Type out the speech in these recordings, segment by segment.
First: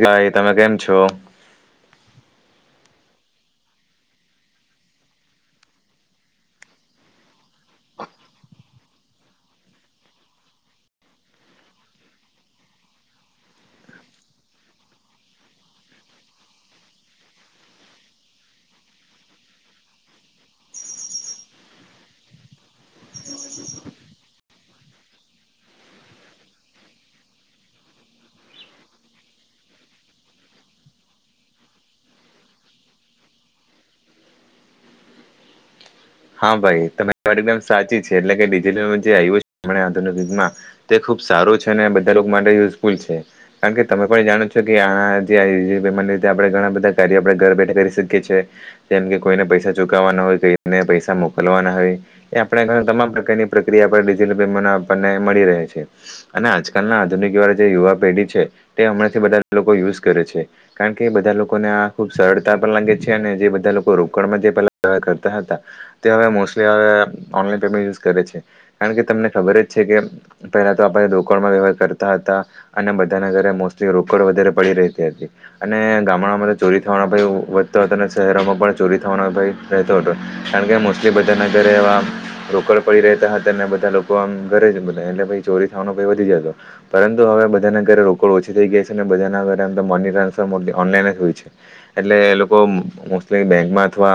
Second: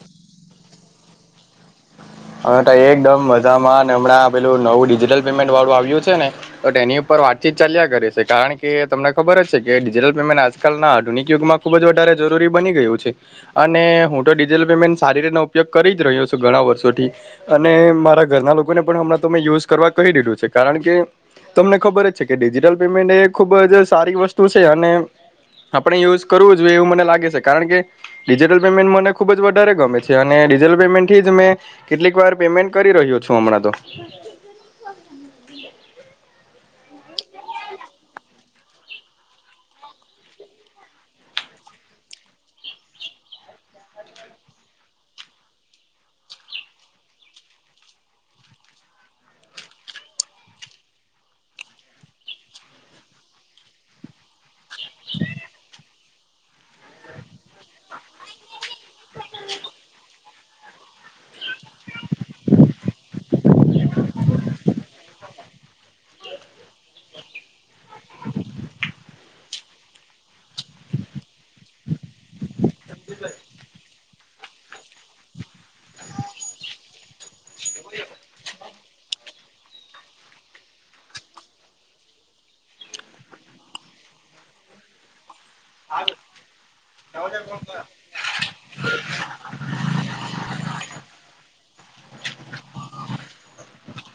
ભાઈ તમે કેમ છો અમે એકદમ મજામાં હમણાં પેલું નવું ડિજિટલ પેમેન્ટ વાળું આવ્યું છે ને તો તે એની ઉપર વાતચીત ચાલ્યા કરે છે કારણ કે તમને ખબર જ છે કે ડિજિટલ પેમેન્ટ આજકાલના આધુનિક યુગમાં ખૂબ જ વધારે જરૂરી બને અને હું તો ડિજટલ પેમેન્ટ સારી રીત ઉપયોગ કરી જ રહ્યો છું ઘણા વર્ષોથી અને મારા ઘરના લોકોને પણ હમણાં તો મેં યુઝ કરવા કહી દીધું છે કારણ કે તમને ખબર જ છે કે ડિજિટલ પેમેન્ટ એ ખુબ જ સારી વસ્તુ છે અને આપણે યુઝ કરવું જોઈએ એવું મને લાગે છે કારણ કે ડિજિટલ પેમેન્ટ મને ખુબ જ વધારે ગમે છે અને ડિજિટલ પેમેન્ટ હી તમે કેટલીક વાર પેમેન્ટ કરી રહ્યો છું હમણાં તો હા ભાઈ તરી વા એકદમ સાચી છે એટલે કેડીજ જે આવ્યું છેુ યુગમાં તે ખુબ ખબ સારો છે અને બધા લોકો માટે યુઝફુલ છે કારણ કે તમે પણ જાણો છો કે આ જે મ આપણે ઘણા બધા કાર્ય આપડણે ઘર બેઠા કરી શકીએ છીએ જેમ કે કોઈને પૈસા ચુકવવાના હોય કોઈને પૈસા પૈસા મોકલવાના હોય એ આપણે ઘ તમામ પ્રકારની પ્રક્રિયા પર ડીઝલ પેમ આપણને મળી રહે છે અને આજકાલ ના આધુનિક વાળા જે યુવા પેઢી છે તે હમણાં થી બધા લોકો યુઝ કરે છે કારણ કે બધા લોકોને આ ખુબ સરળતા પણ લાગે છે અને જે બધા લોકો રોકણમાં જે પેલા કરતા હતા તો હવે મોસ્ટલી હવે ઓનલાન પેમેન્ટ યુઝ કરે છે કારણ કે તમને ખબર જ છે કે પહેલા તો આપ રોકડ વવ કરતા હતા અને બધાને ઘરે મોસ્ટલી રોકડ વધારે પડી રતી હતી અને ગામડામાં ચોરી થવાનો ભાઈ વધતો હતો અને શહેરોમાં પણ ચોરી થવાનો ભાઈ રહેતો હતો કારણ કે એ બધાના ઘરે એવા રોકડ પડી રહેતા હતા અનેને બધા લોકો આમ ઘરે જા એટલે ચોરી થવાનો વધી જ પરુ હવે બધાના ઘરે રોકડ ઓછી થઈ ગયા છે અને બધના ઘની ટ્રાન્સફર એ બેકમાં અથવા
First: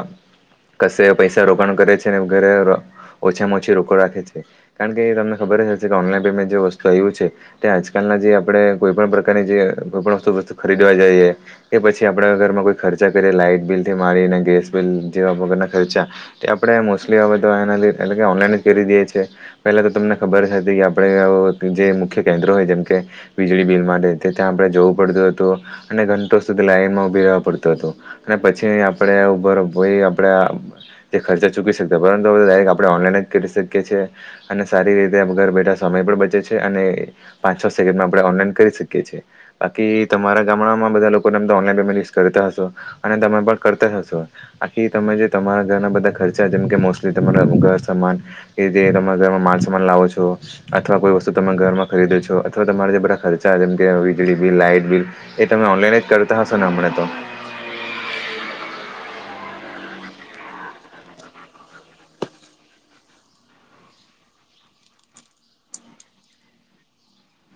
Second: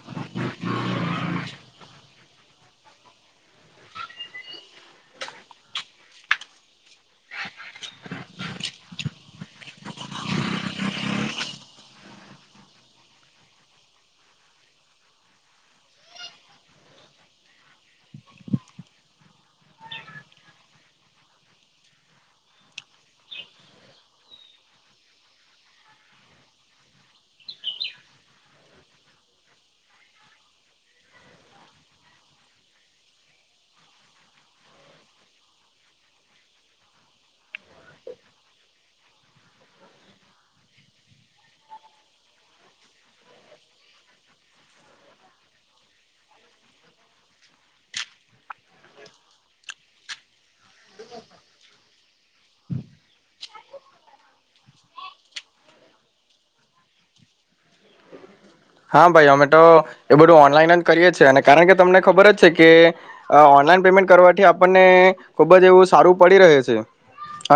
ક પ રોકાણ કરે છે ને ઘરે ઓછામાં ઓછી રોકો રાખે છે કારણ કે તમને ખબર જ હ કે ઓનલાઈન પેમેન્ટ જે વસ્તુ આવ્યું છે તે આજકાલ જે આપડે કોઈ પણ પ્રકારની જે કોઈ પણ વસ્તુ વસ્તુ ખરીદવા જઈએ કે પછી આપણા ઘરમાં કોઈ ખર્ચા લાાઈટ બિલ થી મારીને ગેસ બિલ જેવા વગરના ખર્ચા તે આપણે મોસ્ટલી આ બધ એ લ એટલે ઓનલાઈન જ કરી દઈએ છીએ પેલા તો તમને ખબર જ હતી કે આપણે મુખ્ય કેન્્રય જેમ કે વીજળી બિલ માટે ત્યાં આપણે જવું પડતું હતું અને ધી લાઈનમાં ઉભી રહેવા પડતું હતું અને પછી આપણે ઉભરય આપણે તે ખર્ચા ચૂકી શકતા પરંતુ હવે ડાયરેક્ટ આપણે ઓનલાઈન જ કરી શકીએ છીએ અને સારી રીતે ઘર બેઠા સમય બચે છે અને પાંચ છ સેકન્ડમાં આપ ઓનલાઈન કરી શકીએ છએ બાકી તમારા ગામડામાં બધા લોકો ઓનલાન પેમેન્ટ યુઝ કરતા હો અને તમે પણ કરતા હશો આખી તમે જે તમા ઘરના બધા ખર્ચા જેમ કે મોસ્ટલી તમારા ઘર સમાન કે જે તમારા ઘરમાં માલ સમાન લાવો છો અથવા કોઈ વસ્તુ તમે ઘરમાં ખરીદો છો અથવા તમારા જે બધા ખર્ચા કે વીજળી બિલ લાઈટ બિલ એ તમે ઓનલાઈન જ કરતા હશેો ને હમ તો હા ભાઈ અમેટો એ બધું ઓનલાઈન જ કરીએ છીએ અને કારણ કે તમને ખબર જ છે કે ઓનલાઈન પેમેન્ટ કરવાથી આપણને ખુબ જ એવું સારું પડી રહે છે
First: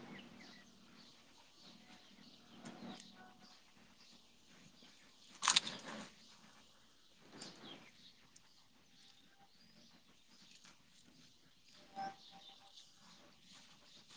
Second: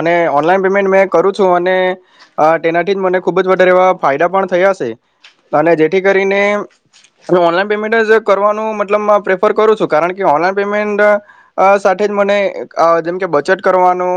અને ઓનલાઈન પેમેન્ટ મેં કરું છું અને તેનાથી જ મને ખુબ જ વધારે એવા ફાયદા પણ થયા અને જેથી કરીને હ ઓનલાઈન પેમેન્ટ જ કરવાનું મતલબ પ્રેફર કરું છું કારણ કે ઓનલાઈન પેમેન્ટ સાથે મને જેમકે બચત કરવાનું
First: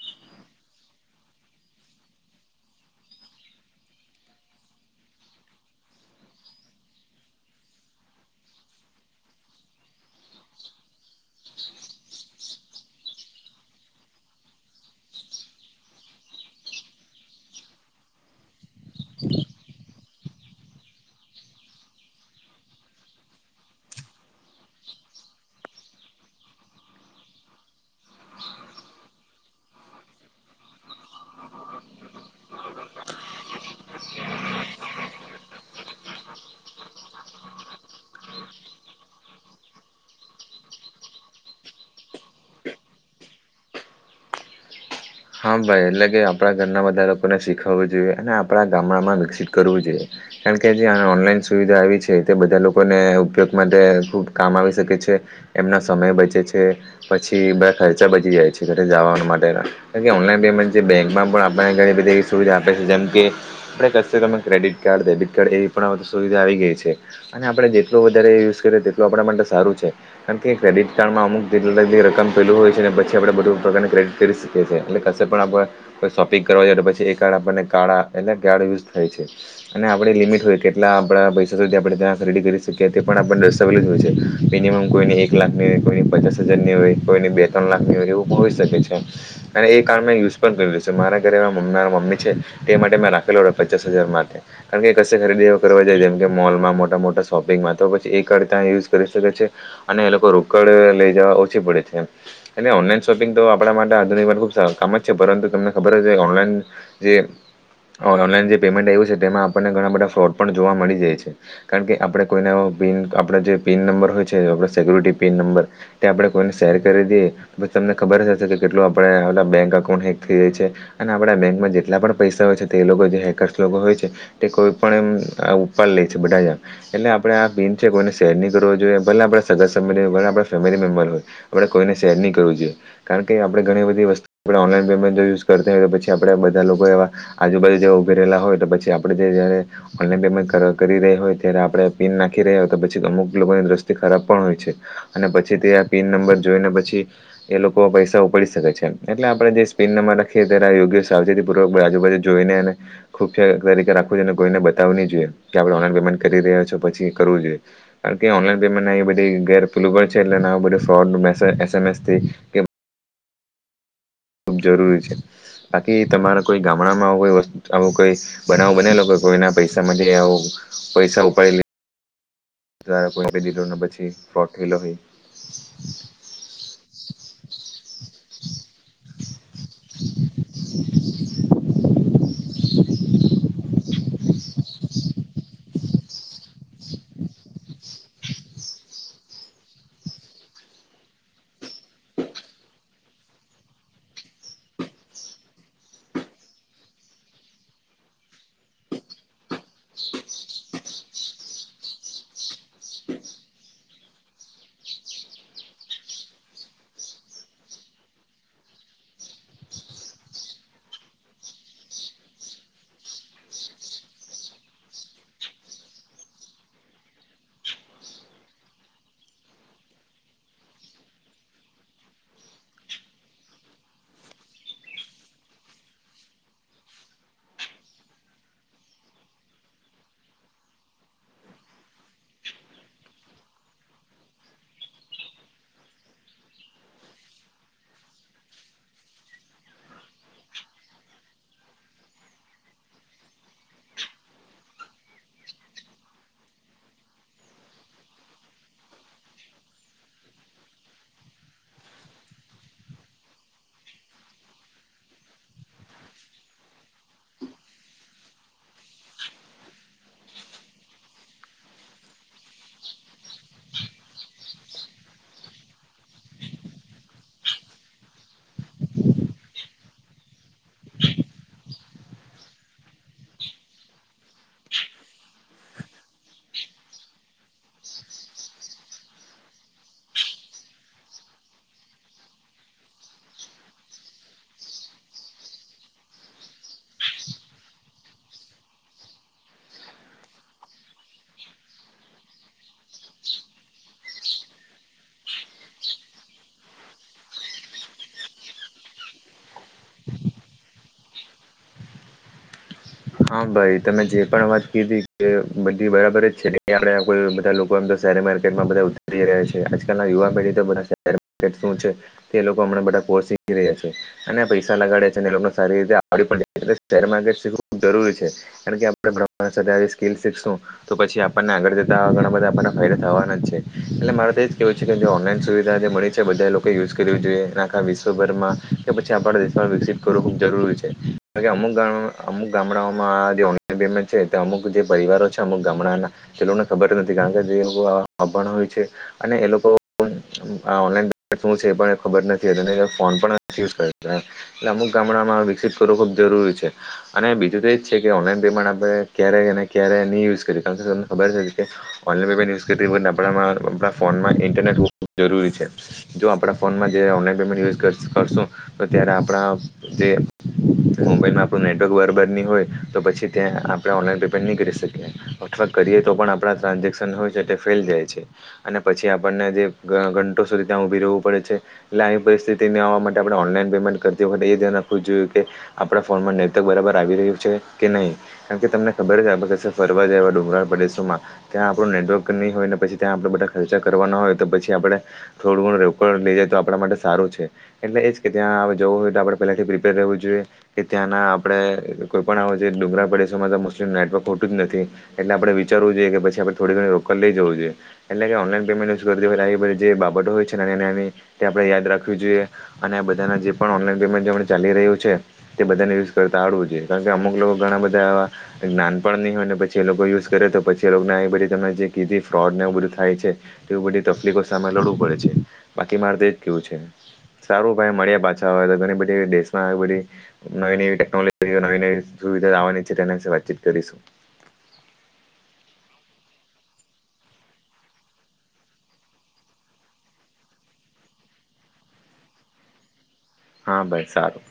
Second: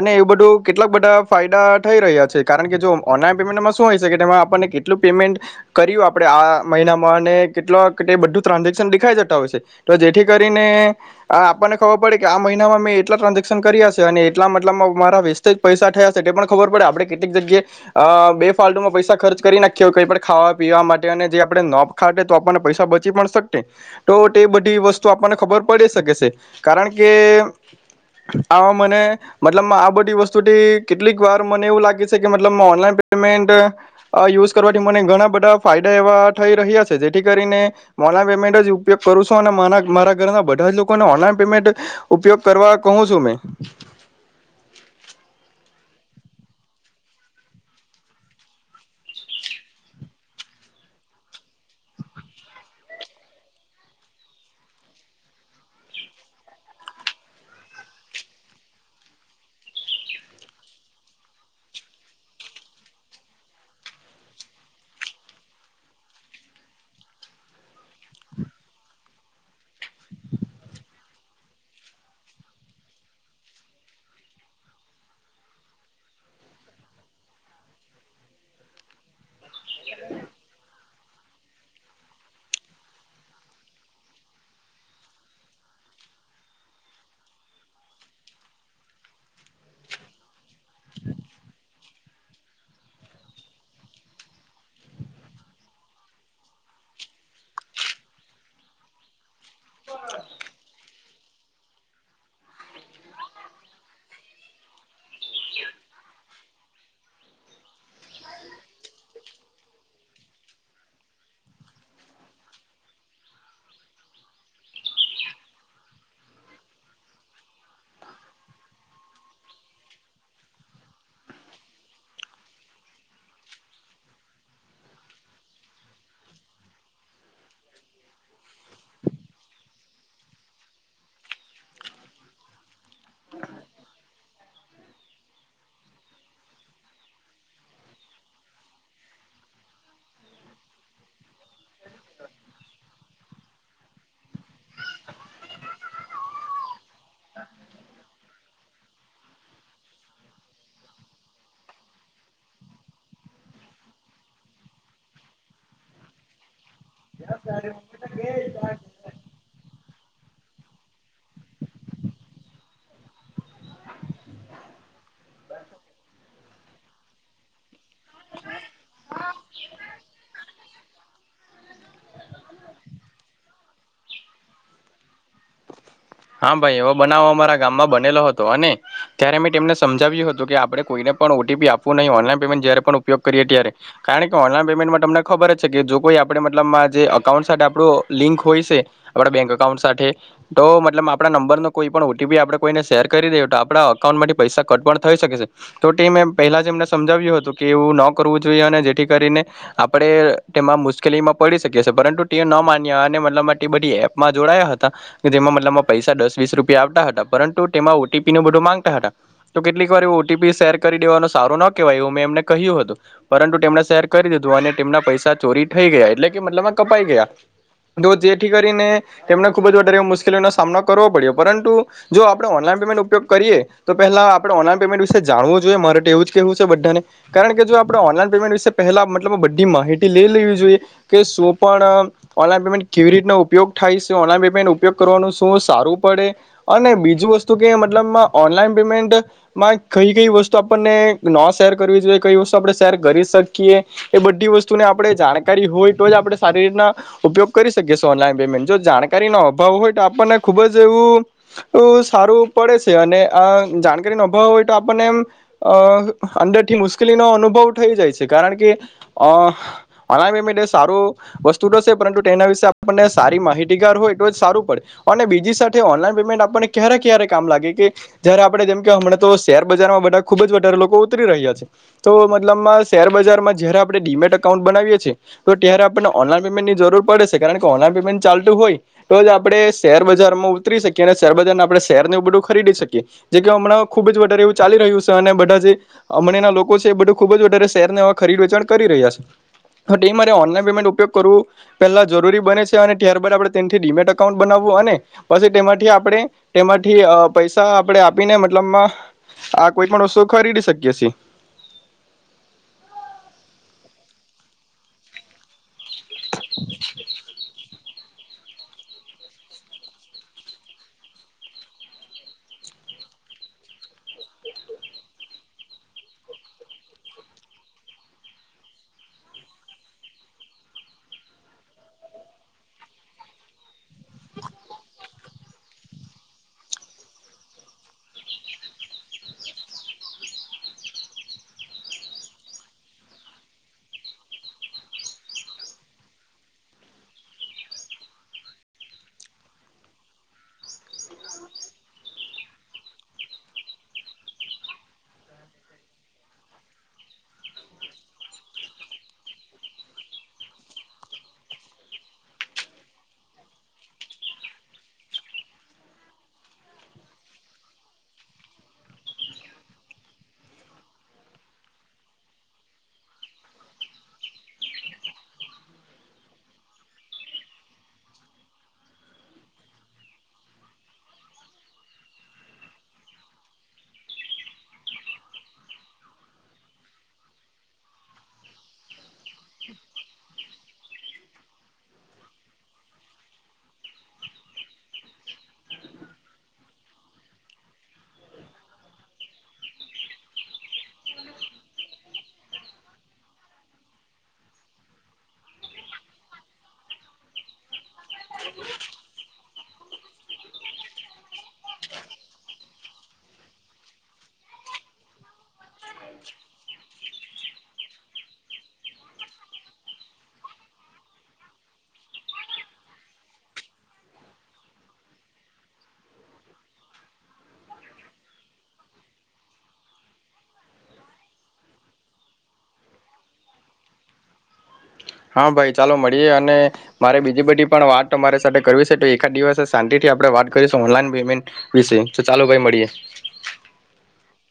અને એવું બધું કેટલાક બધા ફાયદા થઈ રહ્યા છે કારણ કે જો ઓનલાન પેમેન્ટમાં શું હોય તેમાં આપણને કેટલું પેમેન્ટ કર આપ આપણે આ મહિનામાંને કેટલા બધું ટ્રાન્ઝેક્શન દેખાઈ જતા હોય છે તો જેથી કરીને આ આપણને ખબર પડે કે આ મહિનામાં મેં એટલા ટ્રાન્ઝેક્શન કર્યા છે અને એટલા મતલબમાં મારા વસ્તે જ પૈસા થયા પણ ખબર પડે આપણે કેટલીક જગ્યાએ બે ફાલ્ટમાં પૈસા ખર્ચ કરી નાખી હોય કઈ પણ ખાવા પીવા માટે જે આપણે નો ખાટે તો આપણને પૈસા બચી પણ શક તો તે બધી વસ્તુ આપણને ખબર પડે શકે છે કારણ કે આ મને મતલબ આ બધી વસ્તુથી કેટલીક વાર મને એવું લાગે છે કે મતલબ ઓનલાઈન પેમેન્ટ યુઝ કરવાથી મને ઘણા બધા ફાયદા એવા થઈ રહ્યા છે જેથી કરીને ઓનલાઈન પેમેન્ટ જ ઉપયોગ કરું છો અને મારા ઘરના બા લોકો ઓનલાન પેમેન્ટ ઉપયોગ કરવા કહ છું મે [inaudible] હા ભાઈ એટલે કે આપણા ઘરના બધા લોકોને શીખવવું જોઈએ અને આપણા ગામડામાં વિકસિત કરવું જોઈએ કારણ કે જે આ ઓનલાઈન સુવિધા આવી છે તે બધા લોકોને ઉપયોગ માટે ખૂબ કામ આવી શકે છે એમના સમય બચે છે પછી બ ખર્ચા બચી જાય છે ઘરે જવા માટેના ઓનલાઈન પેમેન્ટ છે બેંકમાં પણ આપને ઘણી બધી એવી સુવિધા આપે છે જેમ કે આપણે ક તમે ક્રેડિટ કાર્ડ ડેબિટ કાર્ડ એવી પણધ સુવિધા આવી ગઈ છે અને આપણે જેટલોું વધારે યુઝ કરીએ તેટલું આપણા માટે સારું છે કારણ કે ક્રેડટ કાર્ડમાં અમુક જેટલા રકમ પેલું હોય છે અને પછી આપડણે બધું પ્રકાર ક્ર્રેડિટ કરી શકીએ છીએ એટલે કશે પણ આપણે કોઈ શોપિંગ કરવા જોઈએ તો પછી એ કાર્ળ આપણને કાળા એટલે કાળ યુઝ થાય છે અને આપડે લિમિટ હોય કે એટલા આપણા પૈસા સુધી આપણે ત્યાં ખરીદી કરી શકીએ તે પણ આપણને દસ્તાવેલજ હોય છે મિનિમમ કોઈને એક લાખની કોઈની પચાસ હજાર ની હોય કોઈની બે ત્રણ લાખ ની હોય એવું હોઈ શકે છે અને એ કાર્ણ મેં યુઝ પણ કરી્યું છે મારા ઘરે મમ્મ મમ્મી છે તે માટે મેં રાખેલો ઓર્ડર પચાસ હજાર માટે કારણ કે કશે ખરીદી કરવા જાય જેમ કે મોલમાં મોટા મોટા શોપિંગમાં તો પછી એક અડતા યુઝ કરી શકે છે અને એ લોકો રોકડ લઈ જવા ઓછી પડે છે એટલે ઓનલાઈન શોપિંગ તો આપણા માટે આધુનિક કામ જ છે પરંતુ તમને ખબર હ છે ઓનલાઈન જે ઓનલાઈન જે પેમેન્ટ આવ્યું છે તેમાં આપણને ઘણા બધા ફ્રોડ પણ જોવા મળી જાય છે કારણ કે આપણે કોઈને એ પન આપણા જે પિન નંબર હોય છે આપ સેિક્યુરિટી પિન નંબર તે આપણે કોઈને શેર કરી દઈએછ તમને ખબર જ હશે કેટલું આપડ હ બેંક અકાઉન્ટ હેક થઈ જાય છે અને આપણા બેંકમાં જેટલા પણ પૈસા હોય છે તે લોકો જે હેકર્સ લોકો હોય છે કોઈ પણ એમ આ ઉપાડ લે છે બધા જ એટલે આપડે આ ભીન છે કોઈને શેર ન કરવો જોઈએ ભલા આપે સગ આપણે ફેમિલી મેમ્બર હોય આપણે કોઈને શેર નહી કરવું જોઈએ કારણ કે આપણે ઘણી બધી વસ્તુ આપણે ઓનલાઈન પેમેન્ટ જો યુઝ કરતા હોય તો પછી આપણેે બધા લોકો એવા આજુબાજુ જેવા ઉભી રહેલા હોય તો પછી આપણે જે ઓલાન પેન્ટ કરી રહી હોય ત્યારે આપણે પિન નાખી રહ્યા હોય તો અમુક લોકોની દ્રષ્ટિ ખરાબ પણ હોય છે અને પછી તે આ પીન નંબર જોઈને પછી એ લોકો પૈસા ઉપડી શકે છેમ એટલે આપણેે જે સ્પેન લખીએ ત્યારે યોગ્ય સાવચેતી પૂર્વક આજુબાજુ જોઈનેને ખુબખ તરીકે ને કોઈને બતાવ જોઈએ કે આપણે ઓ પેમેન્ટ કરી રહ્યા છો પછી કરવું જોઈએ કારણ કે ઓનલાન પેમેન્ટ બધ ગેર પલ એટલે બધું ફ્રોડ મે એસએમએસ થી કે ખુબ જરૂરી છે બાકી તમારા કોઈ ગામડામાં કોઈસ્તુ આવો કોઈ બનાવો બનાલો કોઈના પૈસા માટે આવું પૈસા ઉપાડી લીધ જરા કોઈ ક દીધોના પછી ફ્રોટ થયેલો હોય હા ભાઈ એવો બનાવો અમારા ગામમાં બનેલો હતો અને ત્યારે મેં તેમને સમજાવ્યું હતું કે આપણે કોઈને પણ ઓટીપી આપવું નહીં ઓનલાઈન જ પણ ઉપયોગ કરીએ ત્યારે કારણ કે ઓનલાન પેમેન્ટમાં તમને ખબર જ છે કે જો કોઈ આપણે મતલબ જે અઉ લિંક હોય આપ બેંક અઉ તો એ આપણા નંબર ન કોઈ પણ ઓટીપી આપણે કોઈને શેર કરી દેએ તો આપણા અકાઉન્ટ માં પૈસા કટ પણ થઈ શકે પલામને સમજાવ્યું હતું કે એવું ન કરવું જોઈએ અને જેથી કરીને આપણે તે મુશ્કેલી માં પડી શકેીએ પરંતુ ટઓ ન માન્યા અને મતલબ બધી એપમાં જોડાયા હતા જેમાં મતલબ પૈસા દસ વીસ રૂપિયા આવતા હતા પરંતુ તેમાં ઓટીપી નું બધું માંગતા હતા તો કેટલીક વાર ઓટીપી શેર દેવાનો સારો ન કહેવાય એવું મેં એમને કહ્યું હતું પરંતુ તેમણે શેર કરી દીધું અને તેમના પૈસા ચોરી થઈ ગયા એટલે કે મતલબ કપાઈ ગયા તો જેથી કરીને તેમને ખુબ જ વધારે મુશકેલીનો સામનો કરવો પડ્યો પરંતુ જો આપણે ઓનલાન પેમેન્ટ ઉપયોગ કરીએ તો પહેલા આપણે ઓનલાન પેમેન્ટ વિશે જાણવો જોઈએ એવું જ કેવું છે બધાને કારણ કે જો આપણે ઓનલાઈન પેમેન્ટ વિશે પહેલા મતબ બધી માહિતી લે લેવી જોઈએ કે શું પણ ઓનલાઈન પેમેન્ટ કેવી રીતનો ઉપયોગ થાય છે ઓનલાઈન પેમેન્ટ ઉપયોગ કરવાનું શું સારું પડે અને બીજું વસ્તુ કે મતલબમાં ઓનલાઈન પેમેન્ટમાં કઈ કઈ વસ્તુ આપને ન શેર કરવી જોઈએ કઈ વસ્તુ આપણે શેર કરી શકીએ એ બધી વસ્તુને આપે જાણકારી હોય તો જ આપણે સારી રીતના ઉપયોગ કરી શકી ઓનલાઈન પેમેન્ટ જો જાણકારી નો અભાવ હોય તો આપણને ખુબ જ એવું સારું પડે છે અને આ જાણકારી નોભાવ હોય તો આપણને એમ અ અંદરથી મુશ્કેલીનો અનુભવ થઈ જાય છે કારણ કે અ અનામ લે સારું વસ્તુ તોશે પરંતુ તેના વિશે આપણને સારી માહિતીગાર હોય એ તો જ સારું પડે અને બીજી સાથે ઓનલાઈન પેમેન્ટ આપણને ક્યારે ક્યારે કામ લાગે કે જયારે આપડે જેમ કે હમણા તો શેર બજારમાં ખુબ જ વધારે લોકો ઉતરી રહ્યા છે તો મતલબમાં શેરબજાર માં જય આપણે ડીમેટ અકાઉન્ટ બનાવીએ છીએ તો ત્યારે આપને ઓનલાન પમેન્ટની જરૂર પડે કારણ કે ઓનલાન પેમેન્ટ ચાલતું હોય તો આપડે શેર બજાર માં ઉતરી શકીએ અને શેરબજાર ને આપણે શેર ને ઉડું ખરીદી શકીએ જે કે હમણાં ખુબ જ વધારે એવું ચા રહ્યું છે અને બધા જે હમણાંના લોકો છે એ બધું ખુબ જ વધારે શહેરને ખરીદ વેચાણ કરી રહ્યા છે તો એ મારે ઓનલાઈન પેમેન્ટ ઉપયોગ કરવો પેલા જરૂરી બને છે અને ત્યારબાદ આપણે તેથી ડિમેટ અકાઉન્ટ બનાવું પછી તેમાંથી આપણે તેમાંથી પૈસા આપણેે આપીને મતલબમાં આ કોઈ પણ વસ્તુ ખરીદી શકીએ છીએ [inaudible] હા ભાઈ તમે જે પણ વાત કીધી કે બધી બરાબર છે આપડે બધા લોકો એમ શેર માર્કેટમાં બધા ઉતરી રહ છે આજકાલ ના યુવા પેઢી તો બધા શરટ શું છે તે લોકો હમણા બધા કોસીક રયા છે અને પૈસા લગાડે છે અને એ સારી રીતે આવ પડે માર્ટ જરૂરી છે કારણ આપણે બ સ્કીલ શીખશું તો પછી આપણને આગળ જતા ઘણા બધા થવાના છે એ મારે તોજ કેવું છે કે ઓનલાઈન સુવિધા મળી છે બધા લોકો યુઝ કરવી જોઈએ આખા વિશ્વભરમાં કે પછી આપણા દેશમાં વિકસિત કરવું ખૂબ જરૂરી છે કાર અમુક ગ અમુક ગામડાઓમાં જે ઓનલાઈન પેમેન્ટ છે અમુક જે પરિવારો છે અમુક ગામડાના છેલોને ખબર નથી કાર અભણ હોય છે અને એ લોકો શ છેબર ફોન પણ નથી એટલે અમુક ગામડામાં વિકસિત કરવો ખુબ જરૂરી છે અને બીજું તો એજ છે કે ઓનલાઈન પેમેન્ટ આપડણે ક્યારેય અને ક્યારે નહી યુઝ કરી કારણ કે તમને ખબર છે કે ઓનલાઇન પેમેન્ટ યુશ આપડા મા ફોનમાં ઇન્ટરનેટ હો જરૂરી છે જો આપણા ફોન આમા જે ઓનલાઇન પેમેન્ટત યુશ કરશુ તો ત્યાં આપડા જે મોબાઇલ મા આપણું નેટવર્ક બરબર ની હોય તો પછી ત્યાં આપણે ઓનલાઈન પેમેન્ટ નહીં કરી શકીએ અથવા કરીએ તો પણ આપણા ટાન્ઝેશ હોય છે તે ફે જાય છે અને પછી આપણને જે ઘંટો સુધી ત્યાં ઉભી રવું પડે છે એલા આવી પરી સ્તિમા માટે ઓનલાઇન પેમેન્ટ કરતી એખ જોય કે આપ ફોનમાં નેટવર્ક બરાબર આવી રહ્યું છે કે નહીં કારમ કે તમને ખબર જ આપ ક ફરવા જાય એવા ડુંગળ પડ મા કયા આપડુ નેટવર્ક ની હોય પછી ત્યાં આપડુ બધા ખર્ચા કરવાના હોય તો પછી આપડે થોડું લઈ જાય તો આપણા માટે સારું છે એટલે એજ કે ત્યાં જવું હોય તો આપણે પહેલાથી પ્રિપેર રહેવું જોઈએ કે ત્યાંના આપડે કોઈ પણ ડુંગરા પ્રડેશોમાં તો મુસ્લિમ નેટવર્ક હોટું જ નથી એટલે આપડે વિચ જરૂર જોઈએ કે પછી આપ થડી ઘણી રોલ લઈ જવું જોઈએ એટલે કે ઓનલાન પેમેન્ટધ જે બાબતો હોય છે આપણે યાદ રાખ જોઈએ અને આ બધાના જે પણ ઓનલાઈન પેમેન્ટ ચાલી રહ્યું છે તે બધાને યુઝ કરતા આવડવું જોઈએ કારણ કે અમુક લોકો ઘણા બધા એવા નાન પણ નહીં હોય ને પછી એ લોકો યુઝ કરે તો પછી એ લોકોને આ બધી તમને જે કીધી ફ્રોડ ને એવું બધું થાય છે તે એ બધી તકલીફો સામે લડવું પડે છે બાકી મારે તો કેવું છે સારું ભાઈ મળ્યા પાછા હોય તો ઘણી બધી દેશમાં આવી બધી નવી નવી ટેકનોલોજી નવી નવી સુવિધા લાવવાની છે તેના વાતચીત કરીશું હા ભાઈ ચાલો મળીએ અને મારે બીજી બધી પણ વાત અરી સાથે કરવી છે તો એકાદ દિવસ શાંતિથી આપણે વાત કરીશું ઓનલાન પેમેન્ટ વિશે તો ચાલો ભાઈ મળીએ હા ભાઈ સારું